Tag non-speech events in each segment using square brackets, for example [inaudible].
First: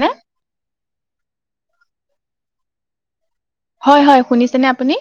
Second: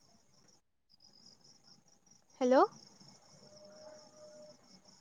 নে হেল্ল' হয় হয় শুনিছেনে আপুনি,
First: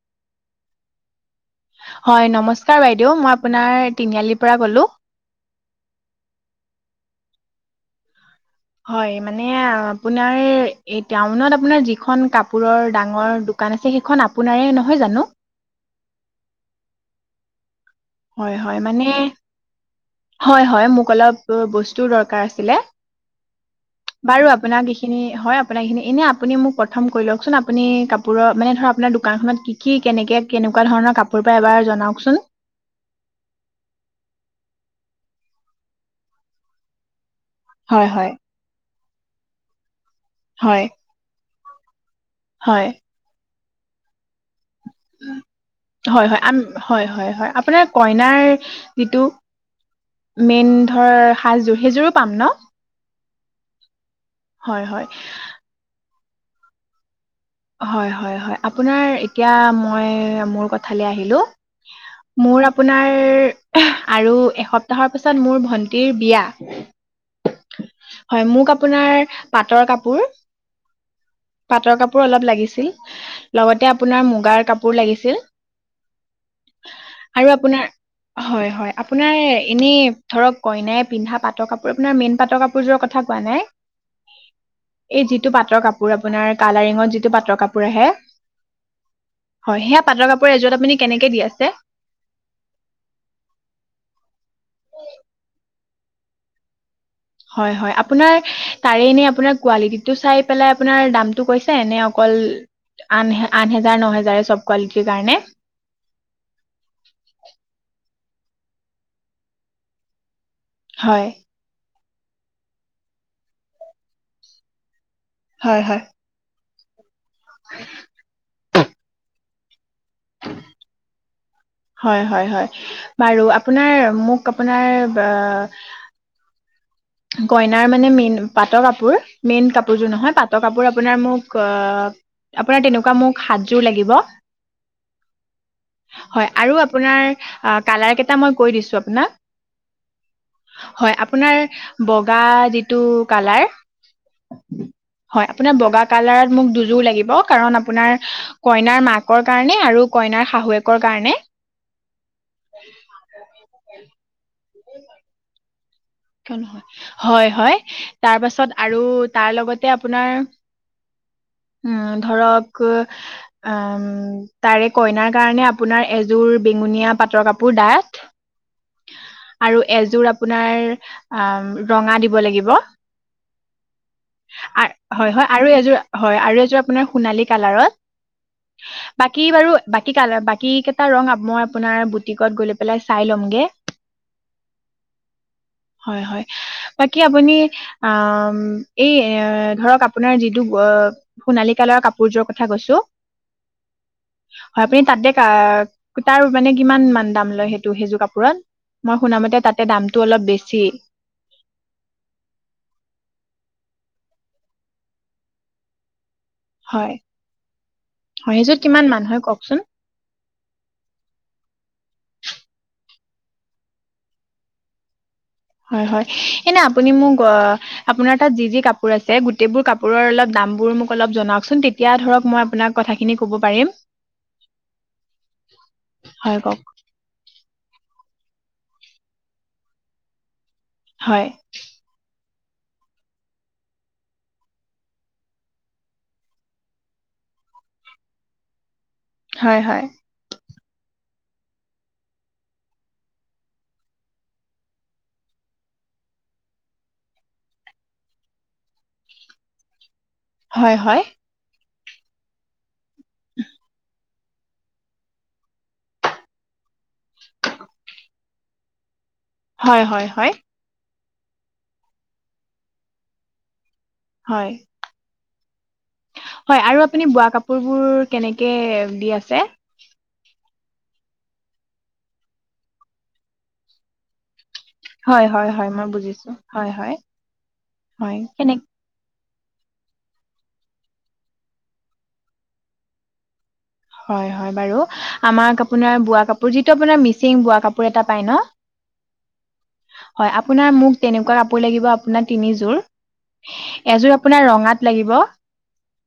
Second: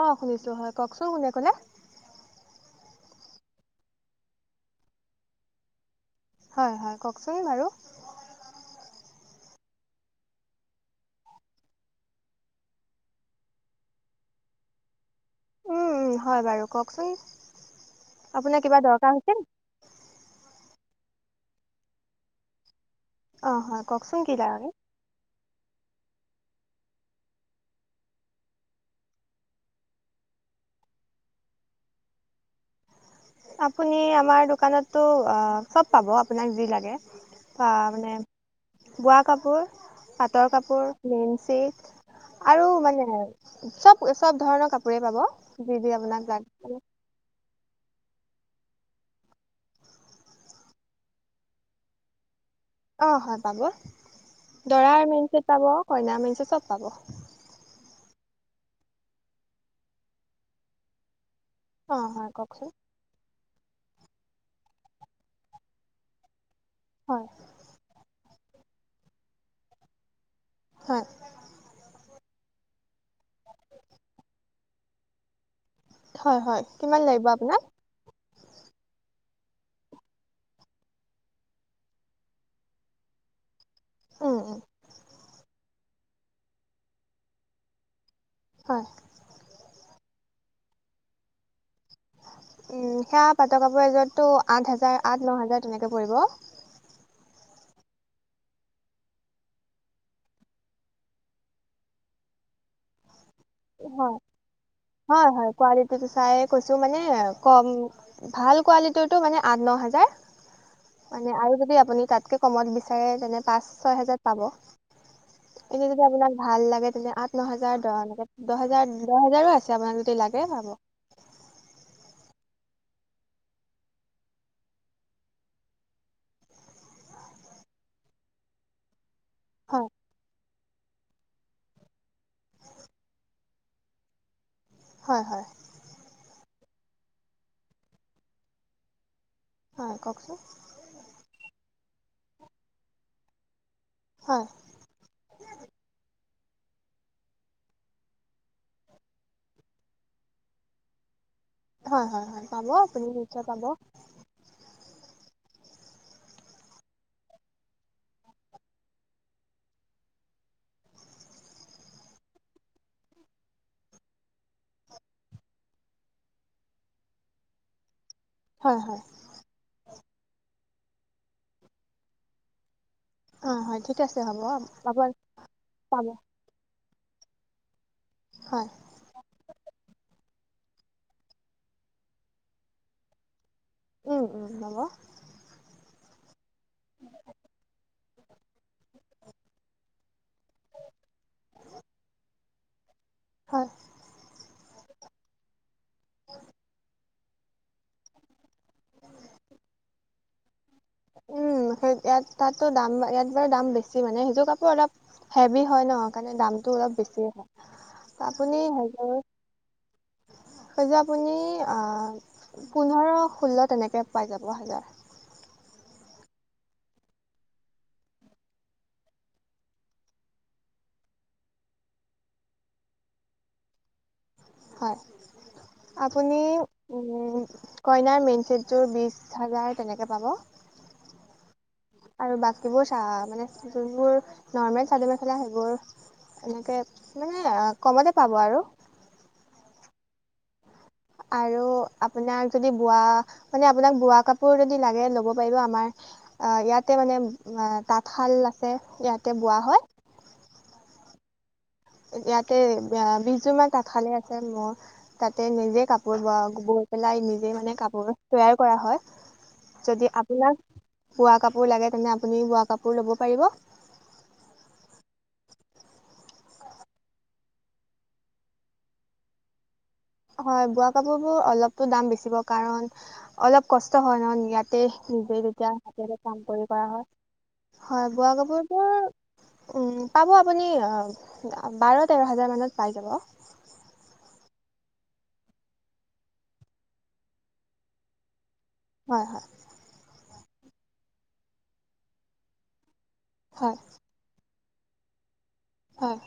অ শুনিছো হয় কওকচোন কোনে ক'লে? হয় নমস্কাৰ বাইদেউ, মই আপোনাৰ তিনিআলিৰ পৰা ক'লো। হয় হয় কওকচোন বাৰু। মানে আপোনাৰ এই টাউনত আপোনাৰ যিখন কাপোৰৰ ডাঙৰ দোকান আছে, সেই খন আপোন এ নহয় জানো। উম উম হয় বাৰু কওকচোন, হয় আপোনাৰ হয় কিবা মানে দৰকাৰ হৈছিল হয় হয় মোক, অলপ বস্তু দৰকাৰ হৈছিলে অঁ হয় কওকচোন কি বাৰু লাগে আপোনাক এইখিনি হয়, আপোনাৰ এইখিনি এনেই আপুনি মোক প্ৰথম কৰি লওকচোন। আপুনি কাপোৰৰ মানে ধৰক আপোনাৰ দোকানখনত কি কি কেনেকৈ কেনে, এনেকুৱা ধৰণৰ কাপোৰ পাই এবাৰ জনাওকচোন। আপুনি আমাৰ দোকানতটো চব পাব আপোনাক যি লাগে। বা হয় মানে হয় বোৱা কাপোৰ পাটৰ হয় কাপোৰ লিন্ঞ্চি, আৰু হয় মানে চব চব ধৰণৰ কাপোৰ কাপোৰে পাব যি যি হয় আপোনাক হয় আম লাগে হয় হয় হয় আপোনাৰ কইনাৰ যিটো, মেইন ধৰ সাজযোৰ সেইযোৰো পাম ন। অ হয় পাব। হয় হয় দৰাৰ মেইনচেট পাব কইনাৰ মেইনচেট, চব পাব। হয় হয় হয়, আপোনাৰ এতিয়া মই মোৰ কথাল আহিলো। অঁ হয় মোৰ কওকচোন আপোনাৰ, আৰু এসপ্তাহৰ পিছত মোৰ ভন্টিৰ বিয়া। হয়। হয় মোক আপোনাৰ পাটৰ কাপোৰ হয় পাটৰ কাপ কাপোৰ অলপ লাগিছিল লগতে আপোনাৰ মুগাৰ কাপোৰ লাগিছিল। হয় হয় কিমান লাগিব আৰু আপোনাক আপোনাৰ হয়-হয়। আপোনাৰ এনেই ধৰক কইনাই পিন্ধা পাটৰ কাপোৰ আপোনাৰ মেইন পাটৰ কাপোৰযোৰৰ কথা কোৱা নাই। উম উম এই যিটো পাটৰ কাপোৰ আপোনাৰ কালাৰিঙত যিটো পাটৰ কাপোৰ আহে। হয়। হয় সেয়া পাটৰ কাপোৰৰ এযোৰত আপুনি কেনেকে দি আছে। উম, সেয়া পাটৰ কাপোৰ এযোৰ টো আঠ হাজাৰ আঠ ন হাজাৰ তেনে। তেনেকে পাৰিব। হয়-হয় আপোনাৰ তাৰে নেই আপোনাৰ কোৱালিটিটো চাই পেলাই আপোনাৰ দামটো কৈছে নে অকল উ [inaudible] কাৰণে হয়-হয়-হয় কোৱালিটিটো চাই কৈছো মানে কম। ভাল কোৱালিটিৰতটো মানে আঠ ন হাজাৰ হয় মানে আৰু যদি আপুনি তাট কে কমত বিচাৰে তেনে পাঁচ ছয় হেজাৰত পাব হয় এটো হয় যদি আপোনাক ভাল লাগে। এনে আঠ ন হেজাৰ দহ এনেকে দহ হেজাৰ দহ হেজাৰো আছে আপোনাক যদি লাগে পাব। [inaudible] হয়-হয়-হয় বাৰু আপোনাৰ মোক আপোনাৰ বা কইনাৰ মানে মেইন পাটৰ কাপোৰ মেইন হয়, কাপোৰযোৰ নহয় পাত ৰ কাপোৰ আপোনাৰ মোক আপোনাৰ তেনেকুৱা মোক সাতযোৰ লাগিব। হয়-হয়। হয় আৰু আপোনাৰ কালাৰ কেইটা মই কৈ দিছো আপোনাক। হয় কওকচোন হয় আপোনাৰ বগা যিটো কালাৰ হয়, হয় আপোনাৰ বগা কালাৰত। মোক দুযোৰ লাগিব কাৰণ আপোনাৰ কইনাৰ মাকৰ কাৰণে আৰু কইনাৰ শাহুৱেকৰ কাৰণে। হয়-হয়-হয় পাব আপুনি নিশ্চয় পাব। স [inaudible] কিয় হয়-হয় তাৰ পাছত আৰু তাৰ লগতে আপোনাৰ। [inaudible] উম, ধৰক উ তাৰে কইনাৰ কাৰণে আপোনাৰ এযোৰ বি গোনীয়া পাটৰ কাপোৰ দাইত হয়, হয়, আৰু এযোৰ আপোনাৰ আ' ৰঙা দিব লাগিব। অ, হয়, হয় ঠিক আছে হ'ব আপোনাৰ হয়-হয় আৰু এযোৰ পাব হয় আৰু এযোৰ আৰু এযোৰ। আপোনাৰ সোণালী কালাৰত হয়, বাকী বাৰু বাকী কি কালাৰ বাকী কেইটা ৰং মই আপোনাৰ বুটিকত গৈ পেলাই চাই ল'মগে। উম-উম হব। হয়-হয় বাকি আপুনি আ, এই এ ধৰক আপোনাৰ যিটো সোণালী কালৰৰ কাপোৰযোৰ কথা কৈছো। হয়। হয় আপুনি তাতে তাৰ মানে কিমান মান দাম লয় সেইটো সেইযোৰ কাপোৰত। মই শুনামতে তাতে দামটো অলপ বে উম, সেই ইয়াত তাতো দাম ইয়াত বাৰু দাম বেছি মানে সেইযোৰ। কাপোৰ অলপ হেভি হয় ন। মাণে দামটো অলপ বেছিয়ে হয় হয় আপুনি সেইযোৰত কিমান হেই মান হয় কওকচোন সেইযোৰ আপুনি আ, পোন্ধৰ ষোল্ল তেনেকৈ পাই যাব হাজাৰ। [inaudible] হয়-হয় এনে আপুনি মোক অ, আপোনাৰ তাত যি-যি কাপোৰ আছে গোতেবোৰ কাপোৰৰ অলপ দাম বোৰ মোক অলপ জনাওকচোন তেতিয়া ধৰক মই আপোনাক কথাখিনি ক'ব পাৰিম। হয় আপুনি হয় কওক কইনাৰ মেইন চিটটোৰ বিজ হাজাৰ তেনেকৈ পাব। হয়। আৰু বাকীবোৰ চ মানে যোনবোৰ নৰ্মেল চাদৰ মেখেলা সেইবোৰ। এনেকে মানে আ কমতে পাব আৰু। হয় হয়। আৰু আপোনাক যদি বোৱা মানে আপোনাক বোৱা কাপোৰ যদি লাগে ল'ব পাৰিব আমাৰ অ ইয়াতে মানে অ তাঁতশাল আছে, ইয়াতে বোৱা হয়। হয় হয়। ইয়াতে আয়া বিশজোৰ মান তাঁতশালে আছে। এতিয়া মোৰ তাতে নিজে কাপোৰ বোৱা, বৈ পেলাই নিজে মানে কাপোৰ তৈয়াৰ কৰা হয়। হয় হয় যদি হয় হয় আপোনাক বোৱা কাপোৰ লাগে তেন্তে আপুনি বোৱা কাপোৰ ল'ব পাৰিব হয় হয় আৰু আপুনি বোৱা কাপোৰ বোৰ কেনেকে দি আছে হয় বোৱা কাপোবোৰ অলপকৈ দাম বিছিব কাৰণ অলপ কষ্ট হয় নহয় তে নিজে হয় হয় তেতিয়া হয় মই হাতেৰে কাম বুজিছো কৰি কৰা হয়, হয় বোৱা কাপোৰবোৰ উম পাব আপুনি বাৰ তেৰ হাজাৰ মানত পাই যাব হয় হয় বাৰু আমাক আপোনাৰ বোৱা কাপোৰ যিটো আপোনাৰ মিচিং বোৱা কাপোৰ এটা পায় ন হয় হয় হয় আপোনাৰ মোক তেনেকুৱা কাপোৰ লাগিব আপোনাৰ তিনিযোৰ হয় এযোৰ আপোনাৰ ৰঙাত লাগিব হয়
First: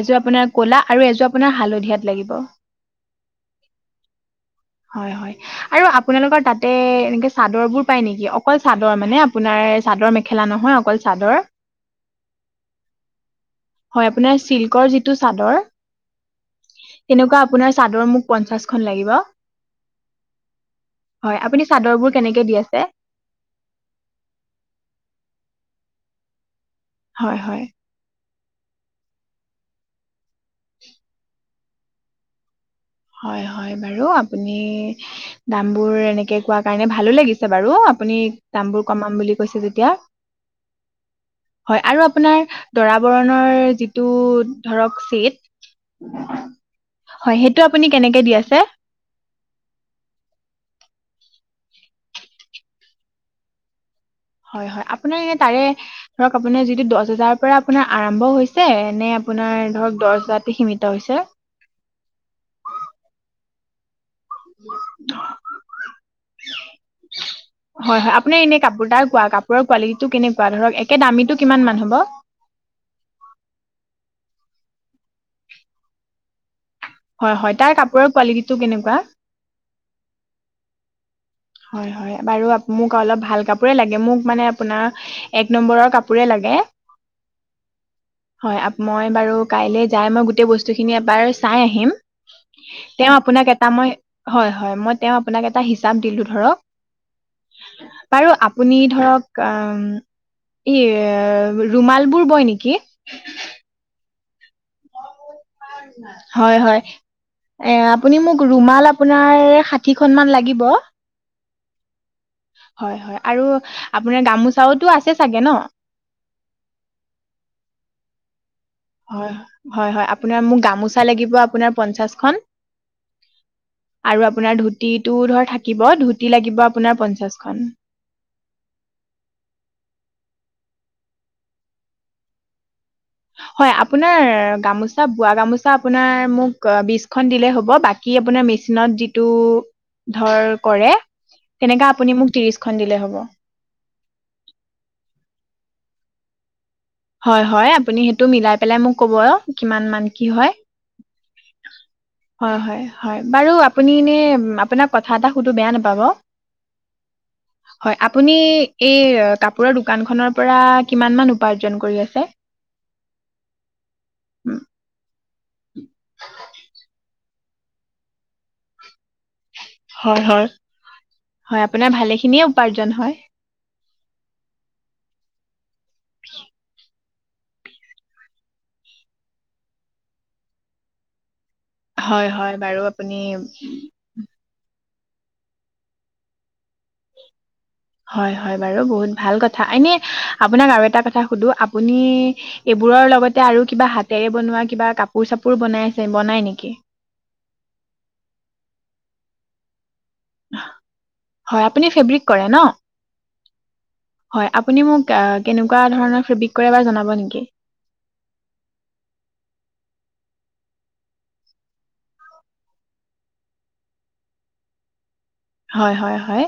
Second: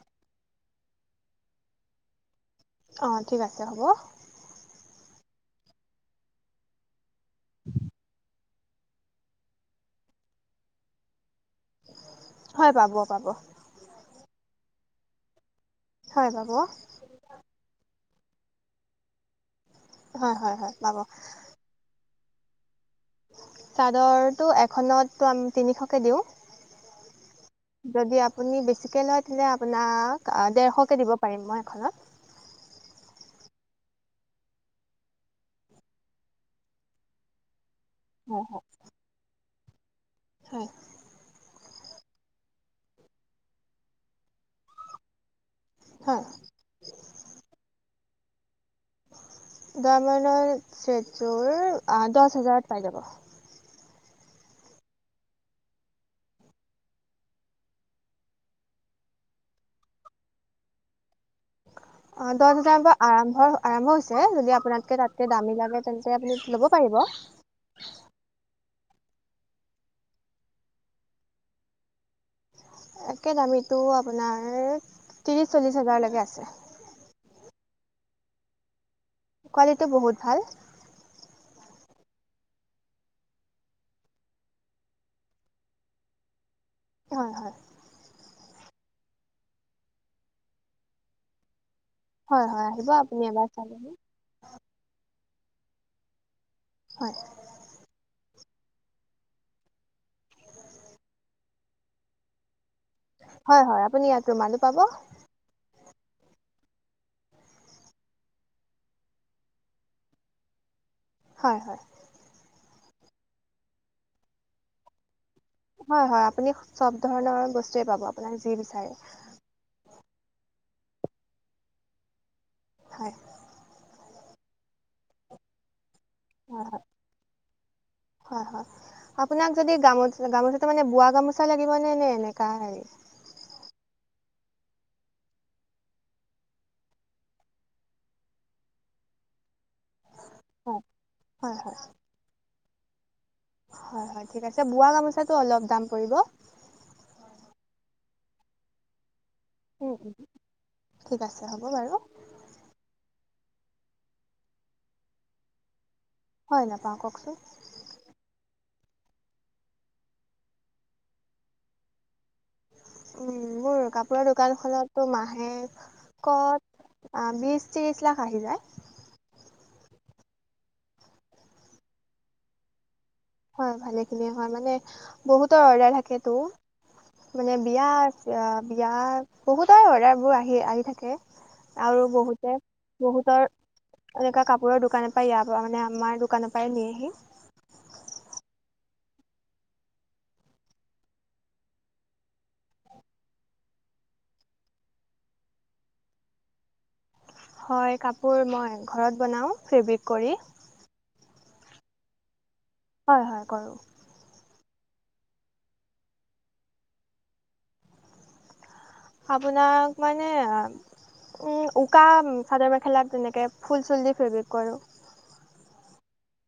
এযোৰ আপোনাৰ কলা আৰু এযোৰ আপোনাৰ হালধিয়াত লাগিব অঁ ঠিক আছে হ'ব। হয় হয় আৰু আপোনালোকৰ তাতে এনেকে চাদৰ বোৰ পায় নেকি অকল চাদৰ মানে আপোনাৰ চাদৰ মেখেলা নহয় অকল চাদৰ হয় পাব পাব আপোনাৰ চিল্কৰ যিটো চাদৰ হয় বাবু তেনেকুৱা আপোনাৰ চাদৰ মোক পঞ্চাশখন লাগিব হয় হয় হয় পাব হয় আপুনি চাদৰবোৰ কেনেকে দি আছে চাদৰটো এখনত তিনিশকে কম দিওঁ হয় হয় যদি আপুনি বেছিকৈ লয় তেলে আপোনাক ডেৰশকৈ দিব পাৰিম মই এখনত হয় হয় বাৰু আপুনি দাম বোৰ এনেকে কোৱা কাৰণে ভালো লাগিছে বাৰু আপুনি হয় হয় দামবোৰ কমাম বুলি কৈছে যেতিয়া হয় হয় আৰু আপোনাৰ দৰা বৰণৰ যিটো ধৰক চেট হয় হয় সেইটো আপুনি কেনেকে দি আছে দামনত ছেট যোৰ দহ হাজাৰত পাই যাব হয় হয় আপোনাৰ এ তাৰে ধৰক আপোনাৰ যিটো দহ হাজাৰৰ পৰা আপোনাৰ আৰম্ভ হৈছে নে আপোনাৰ ধৰক দহ হজাৰতে সীমিত হৈছে অ দশ হজাৰ পৰা আৰম্ভৰ আৰম্ভ হৈছে যদি আপোনালকে তাতকে দামী লাগে তেন্তে আপুনি ল'ব পাৰিব হয় হয় আপোনাৰ এনে কাপোৰ তাৰ কোৱা কাপোৰৰ কোৱালিটিটো কেনেকুৱা ধৰক একে দামীটো কিমান মান হ'ব একে দামীটো আপোনাৰ ত্ৰিছ চল্লিছ হাজাৰলৈকে আছে। হয় হয় তাৰ কাপোৰৰ কোৱালিটিটো কেনেকুৱা কোৱালিটি বহুত ভাল হয় হয় বাৰু মোক অলপ ভাল কাপোৰে লাগে মোক মানে আপোনাৰ এক নম্বৰৰ কাপোৰে লাগে হয় হয় হয় মই বাৰু কাইলৈ যাই মই গোটেই বস্তুখিনি এবাৰ চাই আহিম হয় হয় আহিব তেওঁ আপুনি এবাৰ আপোনাক চাই এটা ল'ব মই হয় হয় মই তেওঁক আপোনাক এটা হিচাপ দিলো হয় ধৰক বাৰু আপুনি ধৰক এই ৰুমাল বোৰ বয় নেকি হয় হয় আপুনি ইয়াত ৰুমালো পাব হয় হয় এ আপুনি মোক ৰুমাল আপোনাৰ ষাঠিখনমান লাগিব হয় হয় হয় হয় আৰু আপোনাৰ গামোচাওতো আছে চাগে ন হয় হয় আপুনি চব ধৰণৰ বস্তুৱে পাব আপোনাক যি বিচাৰে হয় হয় হয় হয় আপোনাৰ মোক গামোচা লাগিব আপোনাৰ পঞ্চাশখন। হয়। আৰু আপোনাৰ ধুতিটো ধৰ থাকিব ধুতি হয় লাগিব হয় আপোনাৰ পঞ্চাশখন। হয় হয় আপোনাক যদি গামো গামোচা মানে বোৱা গামোচা লাগিব নে নে এনেকা হেৰি? হয় আপোনাৰ গামোচা বোৱা গামোচা আপোনাৰ মোক বিশখন দিলে হ'ব বাকী কি আপোনাৰ মেচিনত যিটো ধৰ হয় কৰে হয় হয় তেনেকা আপুনি মোক ত্ৰিশখন দিলে হ'ব। হয় হয় ঠিক আছে, বোৱা গামোচাটো অলপ দাম পৰিব। হয় হয় আপুনি সেইটো মিলাই পেলাই মোক ক'ব। কিমান উম, মান উম, কি হয় ঠিক আছে হ'ব বাৰু হয় হয় হয়। বাৰু আপুনি এনে আপোনাক কথা এটা সুধো বেয়া নাপাব। হয় নেপাওঁ কওকচোন। হয় আপুনি এই কাপোৰৰ দোকান খনৰ পৰা কিমান মান উপাৰ্জন কৰি আছে? উম, মোৰ কাপোৰৰ উম, দোকানখনততো মাহে ক'ত? অ, বিছ, ত্ৰিছ লাখ আহি যায়। হয়-হয়- হয় আপোনাৰ ভালে খিনিয়ে উপাৰ্জন হয়। হয় ভালেখিনিয়ে হয় মানে বহুতৰ অৰ্ডাৰ থাক তো মানে বিয়া চিয় বিয়া বহুতৰে অৰ্ডাৰবোৰ আহি-আহি থাকে। আৰু হয় হয় বহুতে বাৰু আপুনি বহুতৰ এনেকুৱা কাপোৰৰ দোকান অ, ইয়া পৰা মানে আমাৰ দোকানৰ পৰাই নিয়েহি। হয়-হয় বাৰু বহুত ভাল কথা এনে আপোনাক আৰু এটা কথা সুধো আপুনি এইবোৰ কাপোৰৰ লগতে আৰু কিবা হাতেৰে বনোৱা কিবা কাপোৰ চাপোৰ বনাই আছে বনাই নেকি? হয় কাপোৰ মই ঘৰত বনাওঁ ফেব্ৰিক কৰি। হয় আপুনি ফেব্ৰিক কৰে ন? হয়-হয় কৰোঁ। হয় আপুনি মোক অ, কেনেকুৱা ধৰণৰ ফেব্ৰিক কৰে জনাব নেকি? আপোনাক মানে আ উম, উকা চাদৰ মেখেলাত তেনেকে ফুল চুল দি ফেব্ৰিক কৰোঁ। হয়-হয়- হয়।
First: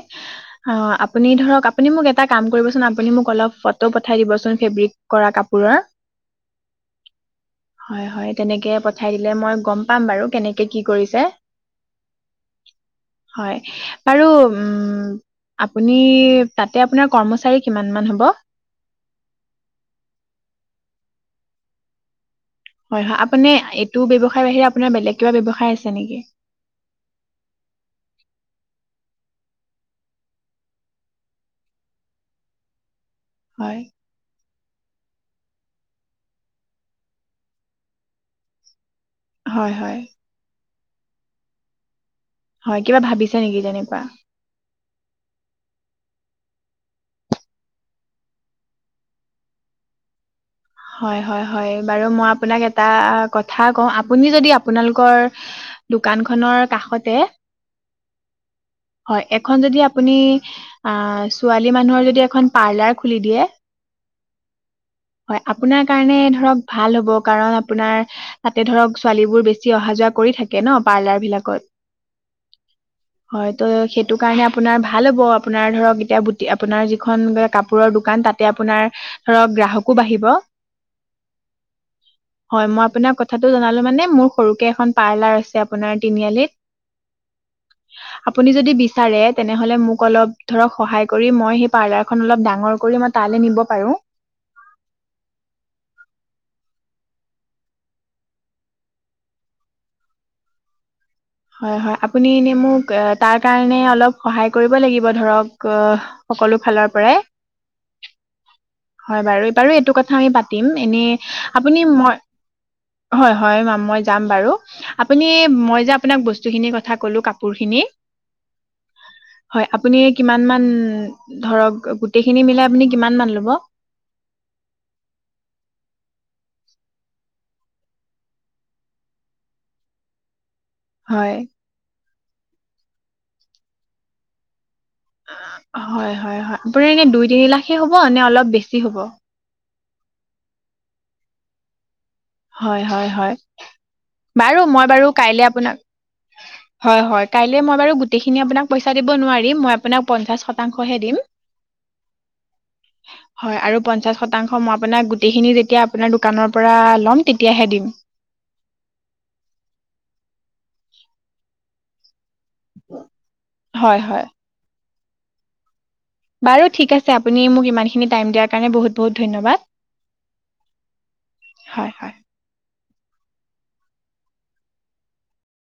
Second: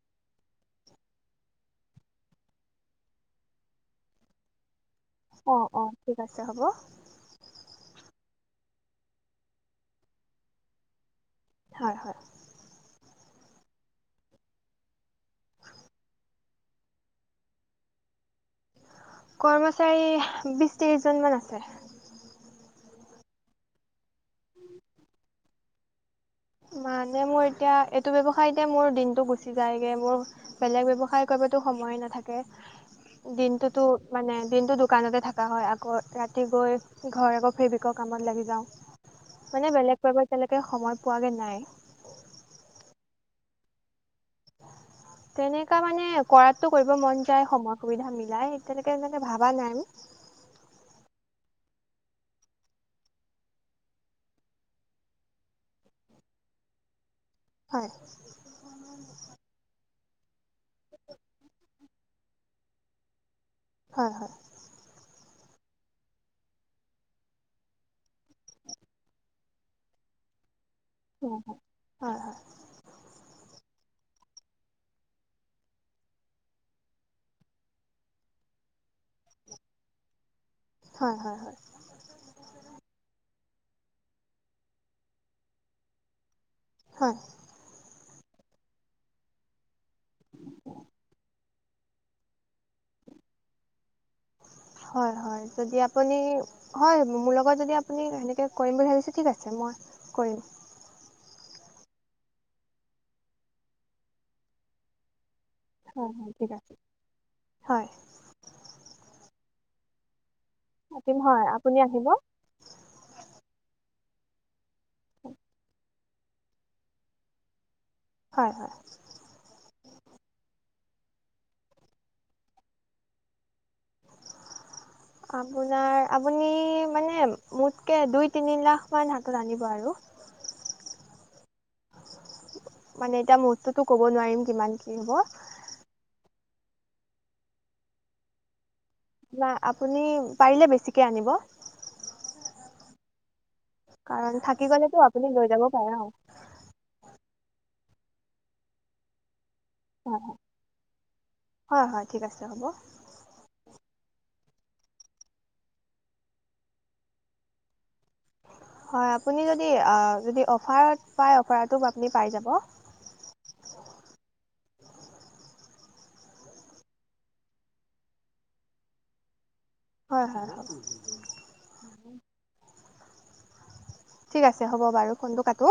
অ, আপুনি ধৰক আপুনি মোক এটা কাম কৰিবচোন আপুনি মোক অলপ ফটো পঠাই দিবচোন ফেব্ৰিক। কৰা অ', কাপোৰৰ অ', ঠিক আছে হ'ব। হয় হয় তেনেকে পঠাই দিলে মই গম পাম বাৰু কেনেকে কি কৰিছে? হয়-হয়। হয় বাৰু উম, আপুনি তাতে আপোনাৰ কৰ্মচাৰী কিমান মান হ'ব? কৰ্মচাৰী বিছ ত্ৰিছজন মান আছে। হয় হয় আপুনি এইটো ব্যৱসায় বাহিৰে আপোনাৰ বেলেগ কিবা ব্যৱসায় আছে নেকি মানে মোৰ এতিয়া এইটো ব্যৱসায়ীতে মোৰ দিনতটো গুচি যায়গে মোৰ বেলেগ ব্যৱসায় কৰি কৰিব টো সময় নাথাকে হয় দিনতো মানে দিনটো দোকানতে থাকা হয় আকৌ ৰাতি গৈ ঘৰ আকৌ ফ্ৰী বিক কামত লাগি যাওঁ মানে হয় হয় বেলেগ কোৱাকৈ তেনেকে সময় পোৱাগে নাই হয় কিবা ভাবিছে নেকি যেনেকুৱা [inaudible] তেনেকুৱা মানে কৰাতো, কৰিব মন যায়, সময়-সুবিধা মিলাই, তেনেকৈ এতিয়ালৈকে ভাবা নাই [inaudible] হয়, হয়, হয়, বাৰু, মই আপোনাক এটা কথা কওঁ, আপুনি যদি আপোনালোকৰ দোকানখনৰ কাষতে, হয় হয়, এখন যদি আপ আপুনি, আ, ছোৱালী মানুহৰ যদি এখন পাৰ্লাৰ খুলি দিয়ে হয়, হয়। হয়, আপোনাৰ কাৰণে ধৰক ভাল হ'ব, কাৰণ আপোনাৰ, তাতে ধৰক ছোৱালীবোৰ বেছি অহা-যোৱা কৰি থাক কে ন হয় পাৰ্লাৰবিলাকত? হয় হয়, ত', সেই সেইটো কাৰণে আপোনাৰ ভাল হ'ব। আপোনাৰ ধৰক, এতিয়া বুটি, আপোনাৰ যিখন কাপোৰৰ দোকান তাতে আপোনাৰ ধৰক গ্ৰাহকো বাঢ়িব। হয়, মই আপোনাক কথ কথাটো জনালোঁ মানে, মোৰ সৰুকে এখন পাৰ্লাৰ আছে আপোনাৰ তিনিআলিত হয়। আপুনি যদি বিচাৰে তেনেহলে মোক অলপ ধৰক সহায় কৰি মই সেই পাৰ্লাৰখন অলপ ডাঙৰ কৰি মই তালে নিব পাৰো হয় হয় যদি আপুনি হয়, মোৰ লগত যদি আপুনি তেনেকে কৰিব বুলি ভাবিছে, ঠিক আছে, মই কৰিম। হয়, হয়, আপুনি এনে মোক, তাৰ কাৰণে অলপ সহায় কৰিব লাগিব ধৰক হয় হয় ঠিক সকলো আছে ফালৰ পৰাই হয়। হয় বাৰু, বাৰু এইটো কথা আমি পাত তিম এনে, পাতিম হয় আপুনি, আহিব। মই, হয়, হয়, মই যাম বাৰু। আপুনি, মই যে আপোনাক বস্তুখিনিৰ কথা ক'লোঁ, কাপোৰখিনি হয়, হয়। হয় আপুনি কিমানমান? ধৰক গোটেইখিনি মিলাই আপুনি কিমানমান ল'ব? [inaudible] আপোনাৰ, আপুনি মানে মোতকে দুই-তিনি লাখমান হাতত আনিব আৰু হয়। মানে এতিয়া মূহুৰ্ততটো ক'ব নোৱাৰিম কিমান কি হ'ব। হয়, হয়, হয় আপুনি কি দুই তিনি লাখে হ'ব নে অলপ বেছি হ'ব না আপুনি পাৰিলে বেছিকে আনিব। হয় -হয়- হয়। কাৰণ বাৰু থাকি মই গ'লেতো বাৰু আপুনি কাইলে লৈ যাব আপোনাক পাৰে ন। হয়, হয়। কাইলৈ মই বাৰু গোটেই খিনি আপোনাক পইচা দিব নোৱাৰিম। দিম মই আপোনাক হয় হয় পঞ্চাশ শতাংশ হে দিম হয় হয় ঠিক আছে হ'ব। হয় আৰু পঞ্চাশ শতাংশ শতাংশ মই আপোনাক গোটেইখিনি যেতিয়া আপোনাৰ দোকানৰ পৰা ল'ম তেতিয়াহে দিম। হয় আপুনি যদি যদি অফাৰত পায় অফাৰটো আ পাই যাব। হয় হয় বাৰু ঠিক আছে আপুনি মোক ইমানখিনি টাইম দিয়াৰ কাৰণে বহুত বহুত ধন্যবাদ। হয়, হয়। হয় হয় ঠিক আছে হ'ব বাৰু ফোনটো কাটো।